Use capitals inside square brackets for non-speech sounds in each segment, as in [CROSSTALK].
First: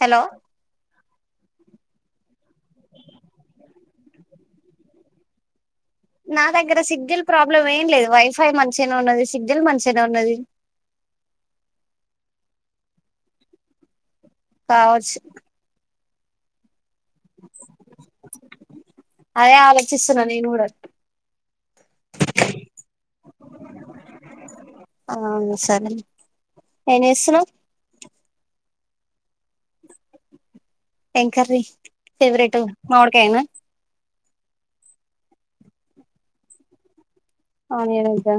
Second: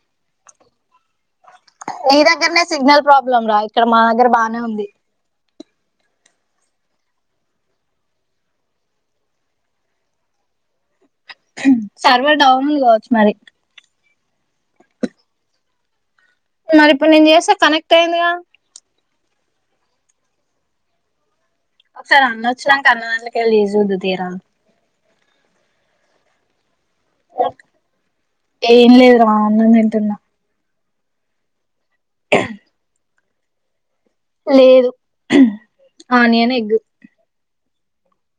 Hello నీ దగ్గరనే signal problem రా ఇక్కడ మా దగ్గర బానే ఉంది. నా దగ్గర సిగ్నల్ ప్రాబ్లం ఏం లేదు వైఫై మంచిగానే ఉన్నది సిగ్నల్ మంచిగానే ఉన్నది. సర్వర్ డౌను ఉంది కావచ్చు మరి కావచ్ మరి ఇప్పుడు నేను చేస్తే కనెక్ట్ అయిందిగా. అదే ఆలోచిస్తున్నా నేను గూడ ఒకసారి అన్న వచ్చినంక అన్న దాన్ల కెళ్ళి చేసి చూద్దు తీయర ఆ సరే ఏం చేస్తున్నావ్ ఏం లేదు రా అన్నం తింటున్నా ఏం కర్రీ ఫేవరేట్ కాయనా లేదు ఆనియన్ ఎగ్ ఆనియన్ ఎగ్గా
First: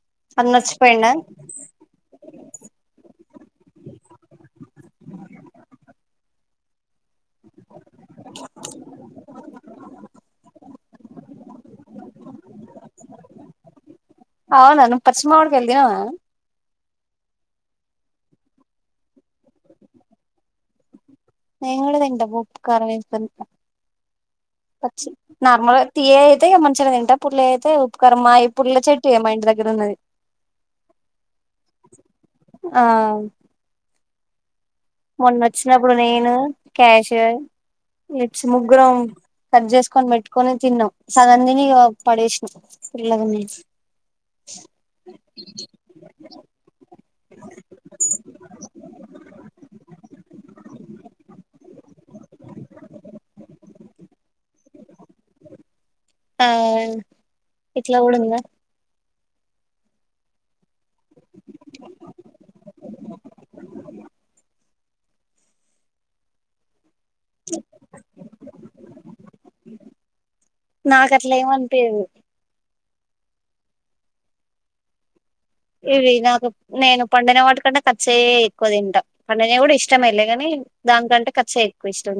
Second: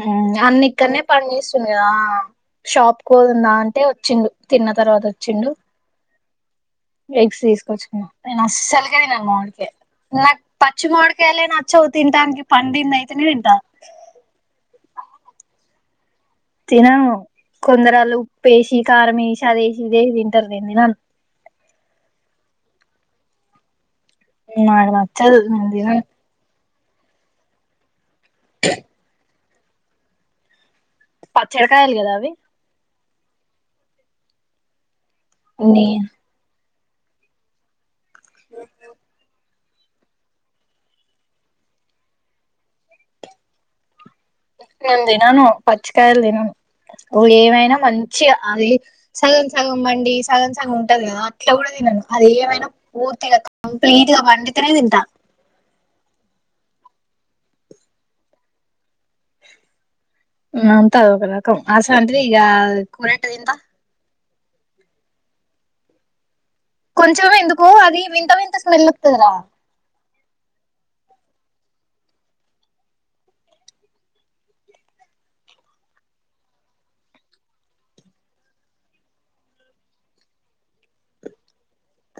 ఉమ్ అన్న ఇక్కడనే పనిచేస్తుంది. ఆ షాప్కు పోదాం దా అంటే వచ్చిండు. తిన్న తర్వాత వచ్చిండు. ఎగ్స్ తీసుకొచ్చిన. యా కొందరాళ్లు ఉప్పేసి కారమేసి అదేసి యిదేసి తింటారు నేను తినను. నెంగూడ తింట ఉప్ కారమేస్కోని తినను నాకు నచ్చదు నేను నార్మల్ గా తినను తియ్యగైతే ఏమన్ [UNINTELLIGIBLE] వింటప్పుడు లేదు కర్మ యి పుల్ల చెట్టుయ్యే మా ఇంటి దగ్ గ రున్నాయి పచ్చడికాయాలు గదా అవి ఆ నే మొన్నొచ్చినప్పుడు నేను క్యాష్ ఇట్స్ ముగ్గురం కట్ చేసుకొని పెట్టుకొని తిన్నాం సగం దిని ఇగ పడేసినాం పుల్లగున్నాయ్ నేను దినను పచ్చి కాయలు దినను నువ్వు ఏమైనా మంచిగా అది సగం సగం పండి సగం సగం ఉంటది గదా అట్లా గూడ దినను అది ఏమైనా పూర్తిగ కంప్లీట్ గా పండితేనే దింట తా ఇట్లా గూడ ఉందా ఊమ్ అసంటిది ఇగ కురెట్ట తింట కొంచెం ఎందుకు అది వింత వింత స్మెల్ వతుందిరా నాకు అట్లా ఏమనిపేదు ఇవి నాకు నేను పండిన వాటికంటే పచ్చివే ఎక్కువ తింటా పండనే కూడా ఇష్టమ వెళ్లే కాని దానికంటే పచ్చాయి ఎక్కువ ఇష్టం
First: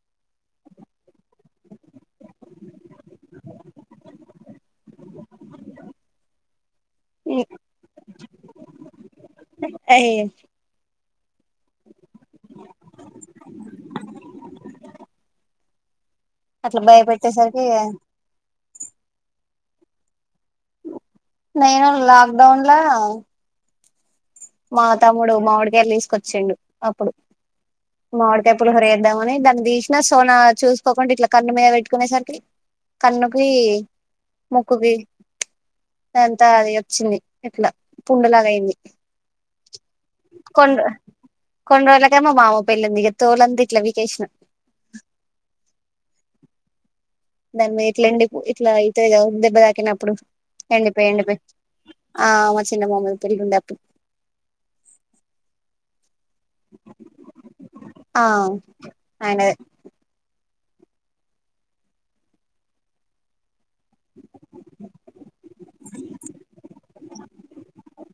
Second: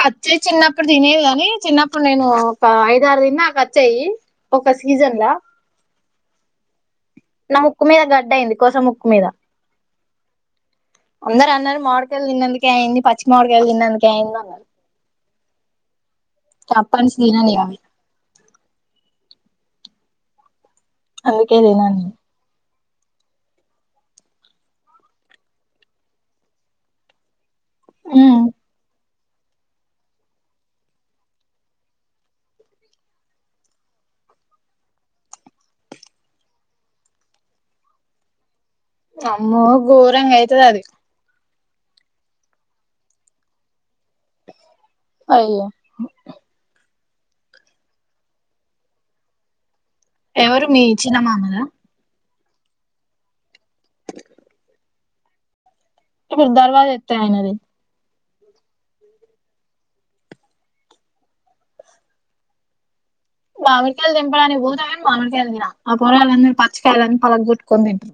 పచ్చివి చిన్నప్పుడు తినేది కని చిన్నప్పుడు నేను ఒక ఐద ఆరు తిని నాకు పచ్చివి ఒక సీజన్ నా ముక్కు మీద గడ్డ అయింది కోస ముక్కు మీద అ అందరు అన్నారు మామిడికాయలు తిన్నందుకే అయింది పచ్చి మామిడికాయలు తన్నందుకే అయింది అన్నారు అట్లా అప్పటి నుంచి తినను ఇగ భయపెట్టేసరికి అవి అందుకే నేను తినను లాక్డౌన్ లా మా తమ్ముడు మామిడి కాయలు తీసుకొచ్చిండు అప్పుడు మామిడి కాయ పులిహోర ద్దామని దాన్ని తీసినా సోన చూసుకోకుండా ఇట్లా కన్ను మీద పెట్టుకునేసరికి కన్నుకి ముక్కుకి అంతా అది వచ్చింది ఇట్లా పుడులాగ అయింది అమ్మ గోరంగా అయితుది అది కొన్ని కొన్ని రోజులకీ మా మామ పెళ్ళుంది ఇగ తోలంది ఇట్లవి అయ్యో దమ్ ఇట్లెండి ఇట్లా [UNINTELLIGIBLE] ఇద ఉందెబ్బ దాకనా ఎవరు మీ చిన్నమామనా ఆ అ మా చిన్నమామ పెళ్లుండే అప్పుడు గురు దరబ ఎతే ఏది [UNINTELLIGIBLE] ఆ అయనది మామిడికాయలు తింపడానికి పోదు కాని మామిడికాయలు తిన ఆ పొరా వాళ్ళందరరు పచ్చకాయాలని పలగొట్టుకని తింటాారు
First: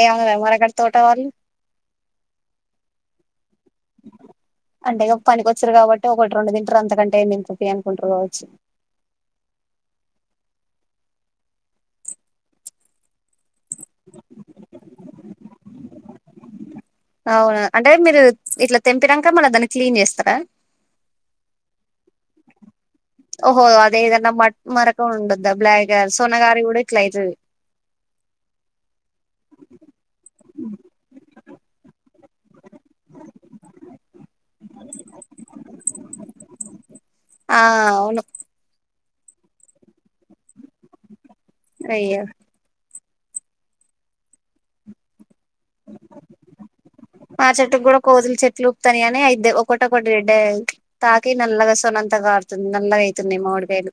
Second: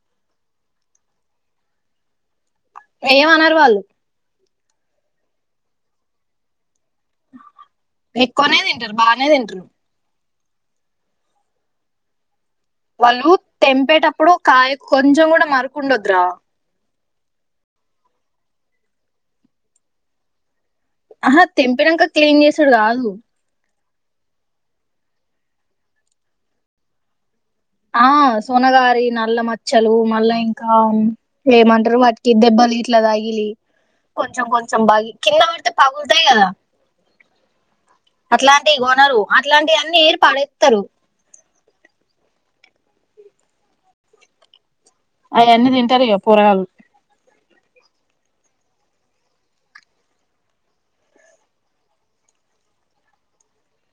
ఏ మరక్కడ తోట వాళ్ళు ఏమనారు వల్ అంటే పనికొచ్చారు కాబట్టి ఒకటి రెండు ద అంతకంటే ఎం తింటారు తీ అనుకుంటారు కావచ్చు ఎక్కువనే తింటారు బానే తింటారు వాళ్ళు తెంపేటప్పుడు కాయ కొంచెం కూడా మరుకుండొదురా అవును అంటే మీరు ఇట్లా తెంపినాక మళ్ళీ దాన్ని క్లీన్ చేస్తారా ఆహా తెంపినాక క్లీన్ చేసాడు కా ఓహో అ అదేదన్న మట్ మరకం ఉండద్దా బ్లాక్ గ సొన గారి కూడా ఇట్లాయితది ఆ సోనగారి నల్ల మచ్చలు మళ్ళా ఇంకా ఏమంటారు వాటికి దెబ్బలు గిలి కొంచెం కొంచెం బగి కింద పడితే పగులుతాయి కదా ఆ అవును అట్లాంటి అన్నారు అట్లాంటివన్నీ ఏర్ పడే అయ్యో అవి అన్నీ తింటారు ఇగ పోరగాళ్లు మా చెట్టుకు కూడా కోతులు చెట్లు ఉపుతాన్నయి గాని అయిదే ఒకట ఒకటి రెడ్డ తాకి నల్లగా సొనంత కారుతుంది నల్లగా అవుతున్నాయి మాడికాయలు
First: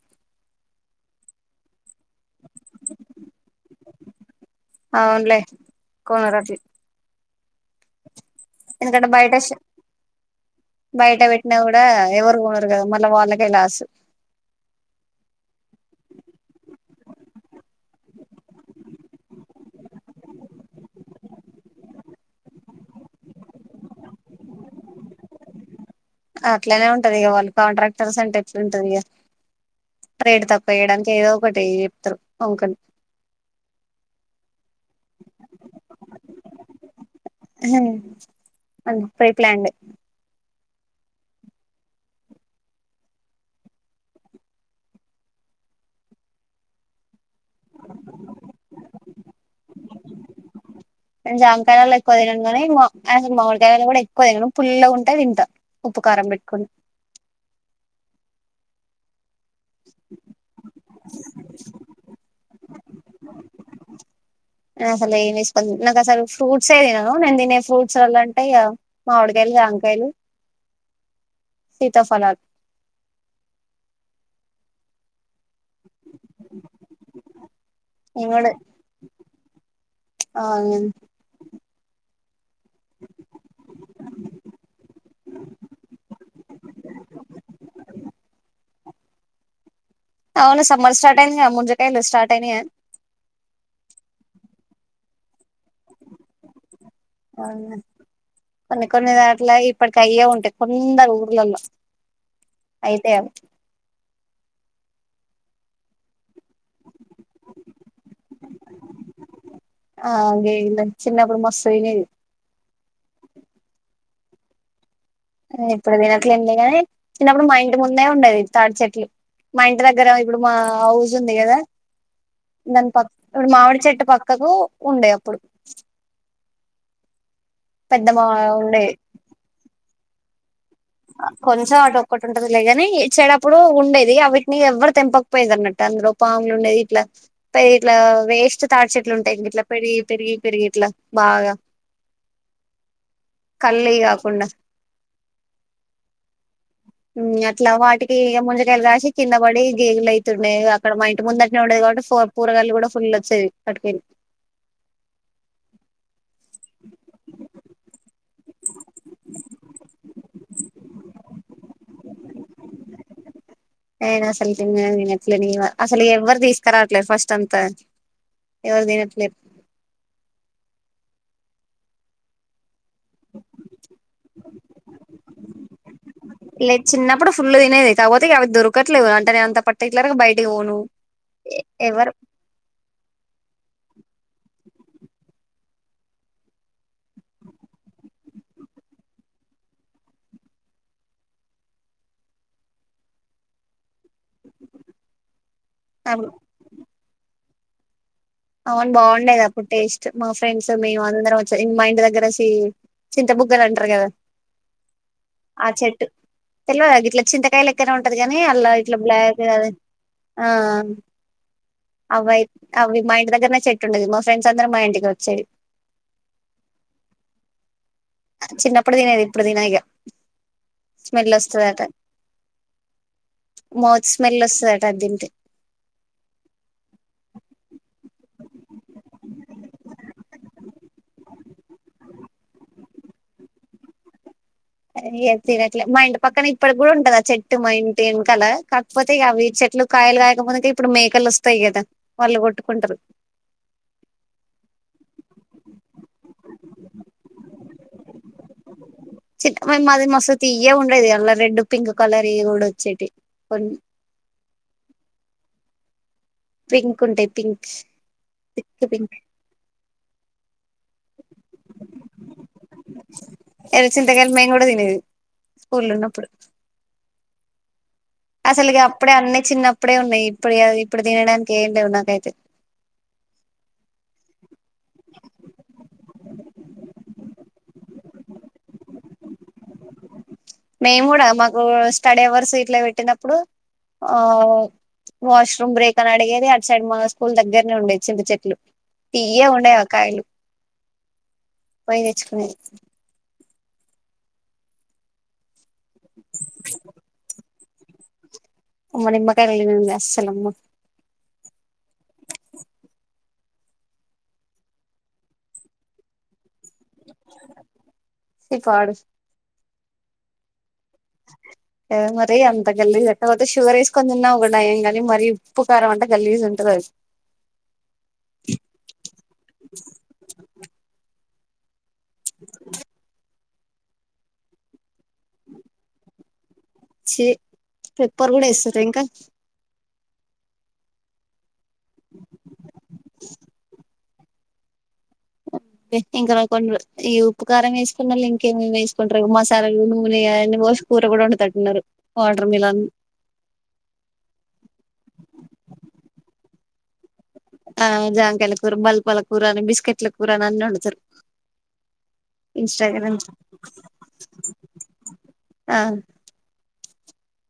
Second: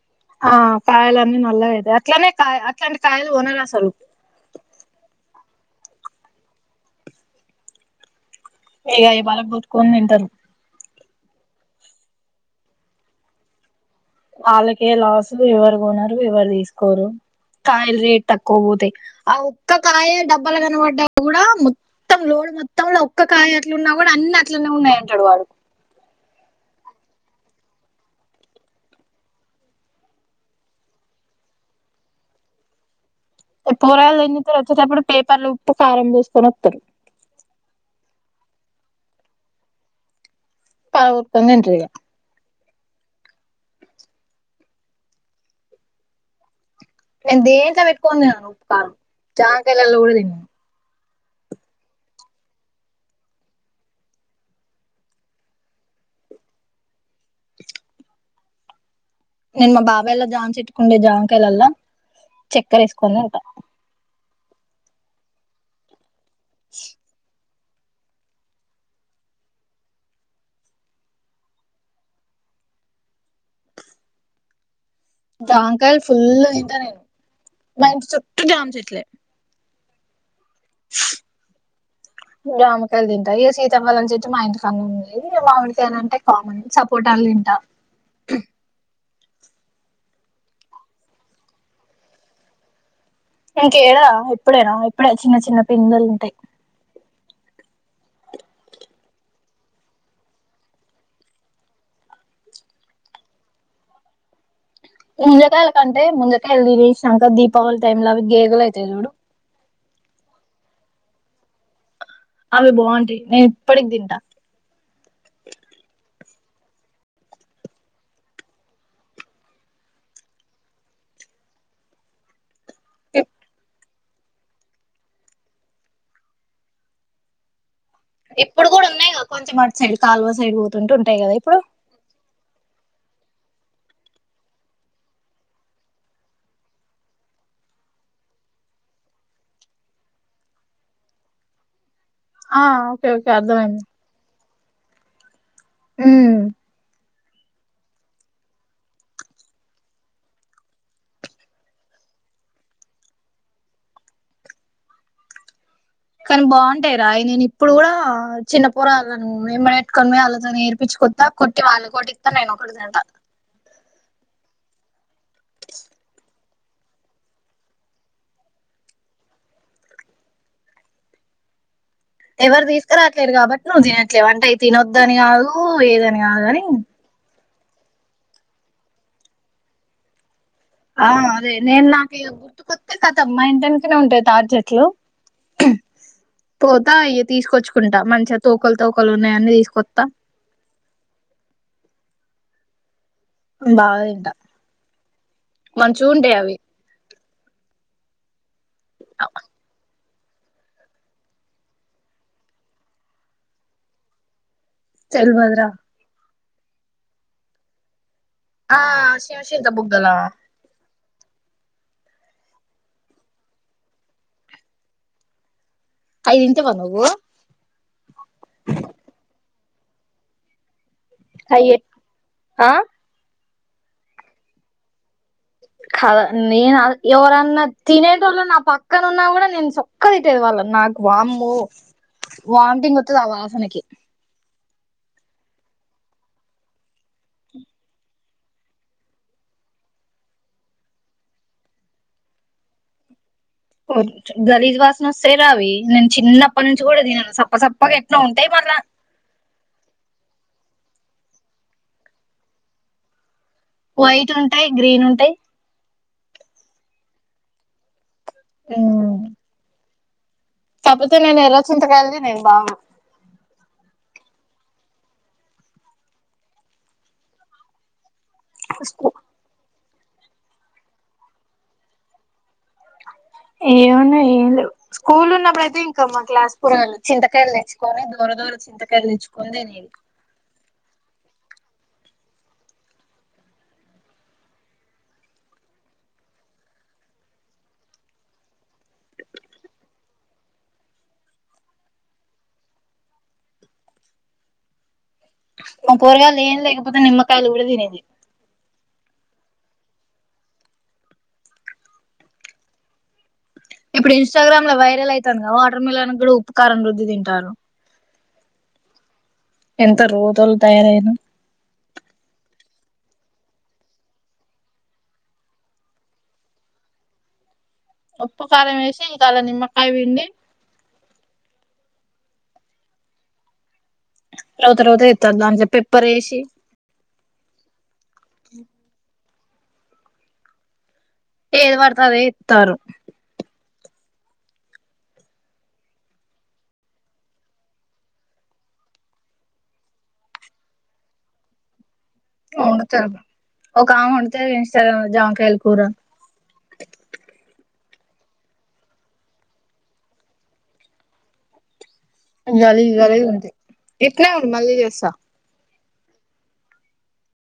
ఆ కాయలన్నీ నల్లగ అయితాయి అట్లానే కాయ అట్లాంటి కాయలు కొనరు అసలు అవునులే కొనరట్లు ఇగ ఎందుకంటే అవి బయట బలగొట్టుకొని తింటారు బయట వెట్టినా కూడా ఎవరు కొనరు గదా మళ్ళా వాళ్ళకే లాసు వాళ్ళకే లాసు ఎవరు గొనరు ఎవరు తీసుకోరు కాయలు రేట్ తక్కువ పోతాయి ఆ ఒక్క కాయ డబ్బలు కనబడ్డా కూడా మొత్తం లోడ్ మొత్తంలో ఒక్క కాయ అట్లు ఉన్నా కూడా అన్ని అట్లనే ఉన్నాయంటాడు వాడు అట్లనే ఉంటది ఇగ వాళ్ళు కాంట్రాక్టర్స్ అంటే ఎట్ల ఉంటది ఇక రేట్ తక్కువ వేయడానికి ఏదో ఒకటి చెప్తారు వూంకనే పోరగాళ్ళు ఏం చేత్తారు వచ్చేటప్పుడు పేపర్లు ఉప్పు కారం బోసుకొని వత్తరు అంత పైప్ల్యాండె పగలగొట్టుకొని తింటరు ఇగ నేను దేంట్లో పెట్టుకొని తినను ఉప్పు కారం జామకాయలలో కూడా దిన్ను నేను జామకాయలో ఎక్కువ దినను గానీ అసలు మామిడికాయలో గూడా ఎక్కువ తినను పుల్లగ ఉంటే దింటా ఉప్పుకారం పెట్టుకని నేను మా బాబాయొల్ల జామన్ చెట్టుకుండే జామకాయలల్లో చెక్కర ఏసుకోని దింట నేను అసలు ఏంది ఏసుకొని దిన్ను నాకసలు ఫ్రూట్సే దినను నేను దినేసి ఫ్రూట్స్ వల్ల అంటే. ఇగ మామిడికాయలు జాంకాయలు సీతాఫలాలు జాంకాయలు ఫుల్లు దింటా నేను మా ఇంటి చుట్టూ జాం చేట్లే ఆనియన్ జమకాయలు దింటా ఇగ సీతాకాలళం చేట్టు మా ఇంటికన్నె ఉంది మామిడికాయలంటే కామన్ సపోటాలు దింటా అవును సమ్మర్ స్టార్ట్ అయింది గా ముూంజు కాయలు స్టార్ట్ అయినయ ఇంకేడా ఇప్పుడేనా ఇప్పుడే చిన్న చిన్న పిందెలు ఉంటాయి అవునా కొన్ని కొన్ని దాట్లో ఇప్పటికి అయ్యే ఉంటాయి కొందరు ఊర్లలో అయితాయి అవి ముంజకాయల కంటే ముంజకాయ [UNINTELLIGIBLE] దీపావళి టైమ్ లో అవి గేగల అయితాయి జూడు నేన్ చిన్నప్పుడు మస్త్ తినేది అవి బాంటయి నేను ఇప్పటికి దింటా నేను ఇప్పుడు తినట్లేదు లే గాని చిన్నప్పుడు మా ఇంటి ముందే ఉండ అది థాటి చెట్లు మా ఇంటి దగ్గర ఇప్పుడు మా ఔస్ ఉంది గదా దాని ప ఇవ్వుడు మామిడి చెట్టు పక్కకు ఉండే అప్పుడు పెద్ద మా ఇప్పుడు గూడా ఉండేది ఉన్నాయి గా కొంచెం అటు సైడ్ కాల్వ సైడు కొంచెం అటు ఒక్కటి ఉంటది లేగ కానీ చెడప్పుడు ఉండేది ఆవిటిని ఎవ్వరు తెంపకపోయేది అన్నట్ట అందులో పాములు ఉన్నాయి ఇట్లా పె ఇట్లా వేస్ట్ తాడిచేట్లు ఉంటాయి ఇట్లా పెరిగి పెరిగి పెరిగి ఇట్లా బాగా ఆ ఓకే ఓకే అర్థమైంది కళ్ళయి కాకుండా ఉమ్ ఉమ్ అట్లా వాటికి ఇగ ముంజకాయలు కాసి కింద పడి గేగులు అయితుండే అక్కడ మా ఇంటి ముందట్నే ఉండేది కాబట్టి కూరగాయలు కూడా ఫుల్ వచ్చేది అటికెల్లీ కానీ బాగుంటాయి రా ఈ నేను ఇప్పుడు కూడా చిన్న పొరగాళ్ళని మేము ఎత్తుకొనిపోయి వాళ్ళతోని ఏరించుకొని కొత్త కొటై వాళ్ళం కోటిస్తా నేను ఒకటి తింట నేన్ అసలు తిన్నె తినన్ అలు అసలు ఎవరు తీస్ కరవట్లేదు ఫస్ట్ అంత ఎవరు తినట్లే ఎవరు తీసుకురాట్లేదు కాబట్టి నువ్వు తినట్లేవు అంటే తినొద్దుని కాదు ఏదన్ లే చిన్నప్పుడు ఫుల్ తినేది కాబపోతే ఇగ అవి దొరకట్లేదు అంటే నేను అంత పర్టిలర్గా బయట్ ఆ అదే నేను నాకి ఇగా గుర్తుకోతే కతమ్ మా ఇంట పక్కనే ఉంటాయి తాడి చెెట్లు పోతా ఇగ తీసుకొచ్చుకుంటా మంచిగా తోకలు తోకలు ఉన్నాయని తీసుకొస్తా బాగా తింటా మంచూ ఉండే అవి అవును బాగుండేది అప్పుడు టేస్ట్ మా ఫ్రెండ్స్ మేము అందరం వచ్చ మా ఇంటి దగ్గర సి చింత బుగ్గలు అంటరు గదా తెల్వదుర తెల్వద గిట్ల చింతాకాయ లక్కనే ఉం ది కాని అల్లా ఆ ఇట్లా బ్లాక్ శివచింత అది బుగ్గలా ఆ అవయి అవి మయిట్ ఇంటి దగ్గరనే చెట్టుండేది మా ఫ్రెండ్స్ అందరు మా ఇంటికి ఒచ్చేది ఐ తింటావ నువు చిన్నప్పుడు తినేది ఇప్పుడు తిన ఇగ స్మెల్ అయ్యే వస్తదట ఆ మౌత్ స్మెల్ ఒస్తదట అది తింటే కదా నేను ఆ ఎవరన్నా తినేటోళ్ళు నా పక్కన ఉన్నా కూడా నేను చుక్క తిట్టేది వాళ్ళన్ నాకు వామ్మో వామిటింగ్ వతది ఆ వాసనకి అ తినట్లే మా ఇంటి పక్కన ఇప్పటి కూడా ఉంటది ఆ చెట్టు మా ఇంటి ఎన్కాల కాకపోతే అవి చెట్లు కాయలు కాయకపోతే ఇప్పుడు మేకలు వస్తాయి కదా వాళ్ళు కొట్టుకుంటారు ఓహ్ గం గలీజ్ వాసన వస్తే రా అవి నేను చిన్నప్పటి నుంచి కూడా తినను సప్ప సప్పగా ఎట్లా ఉంటాయి మల్ల చిన్న మ మాది మస్త్ తీయగుంటాయి కదా అలా రెడ్ పింక్ కలర్ ఇవ్ కూడా వచ్చేటివి కొన్ని వైట్ టూన్ ఉంటాయి గ్రీన్ ఉంటాయి పింక్ ఉంటాయి పింక్స్ తిక్ పింక్ కాకపోతే నేను ఎర్ర చింతకాయలు దినేది బాగును ఎర్ర చింతకాయలు మేము తినేది స్కూల్లో ఉన్నప్పుడు అసలుకి అప్పుడే అన్ని చిన్నప్ ఇప్పుడే ఉన్నాయి ఇప్పుడు ఇప్పుడు తినడానికి ఏం లేవు నాకైతే ఏమన్నా ఏం లేవు స్కూల్ కొని దోర దోర చింతకాయలు తెచ్చుకొని తినేది మేము కూడా మాకు స్టడీ అవర్స్ ఇట్ల పెట్టినప్పుడు ఆ వాష్రూమ్ బ్రేక్ అని అడిగేది అటు సైడ్ మా స్కూల్ దగ్గరనే ఉండేది చింత చెట్లు తియ్య ఉండేయి ఆకాయలు పోయి తెచ్చుకునేది మా పోరగాళ్ళు ఏం తేకపోతె నిమ్మ కాయలు గూడ తినేది ఓ నిమ్మకాయలు [UNINTELLIGIBLE] అస్సల్ అమ్మ ఇప్పుడు ఇన్స్టాగ్రామ్ లో వైరల్ ఐతంది కదా వాటర్ మిలన్ గూడా ఉప్పుకారం రుద్ధి తింటండ్రు చి పాడు ఎంత రోతల్ మరి అ గల్లీజ్ ఎకపోతే షుగర్ ఏసుకొని తిన ఒక నయం కాని మరి ఉప్పు కారం అంటా గల్లీజ్ ఉంటది అది ఉప్పు కారం ఏషి ఇంకా అలా నిమ్మకాయ విండి [UNINTELLIGIBLE] రోత రోత చెత్తరు దాంట్లో పెప్పర్ ఏసీ చి పెప్పర్ గూడా ఏస్తార ఇంకా ఏది పడితే అదే ఏతారు పెట్ ఇంకా కొనరు ఈ ఉప్పుకారం వేసుకున్నోళ్లు ఇంకేమేమి వేసుకుంటారు మసాలాలు నూనె అయి అన్నీ పోసి కూర కూడా వండెతంటున్నారు వండుతారు ఒకామె వంటజేస్తరు జామకాయలు కూర ఆ జాంకయాల కూరు బల్పల్ల కూరనా బిస్కెట్ల కూరనా అన్ని వండుతారు జాలి జాలి ఇన్స్టాగ్రామ్ గా ఉంది ఇట్లే ఉండు మళ్ళీ చేస్తా ఆ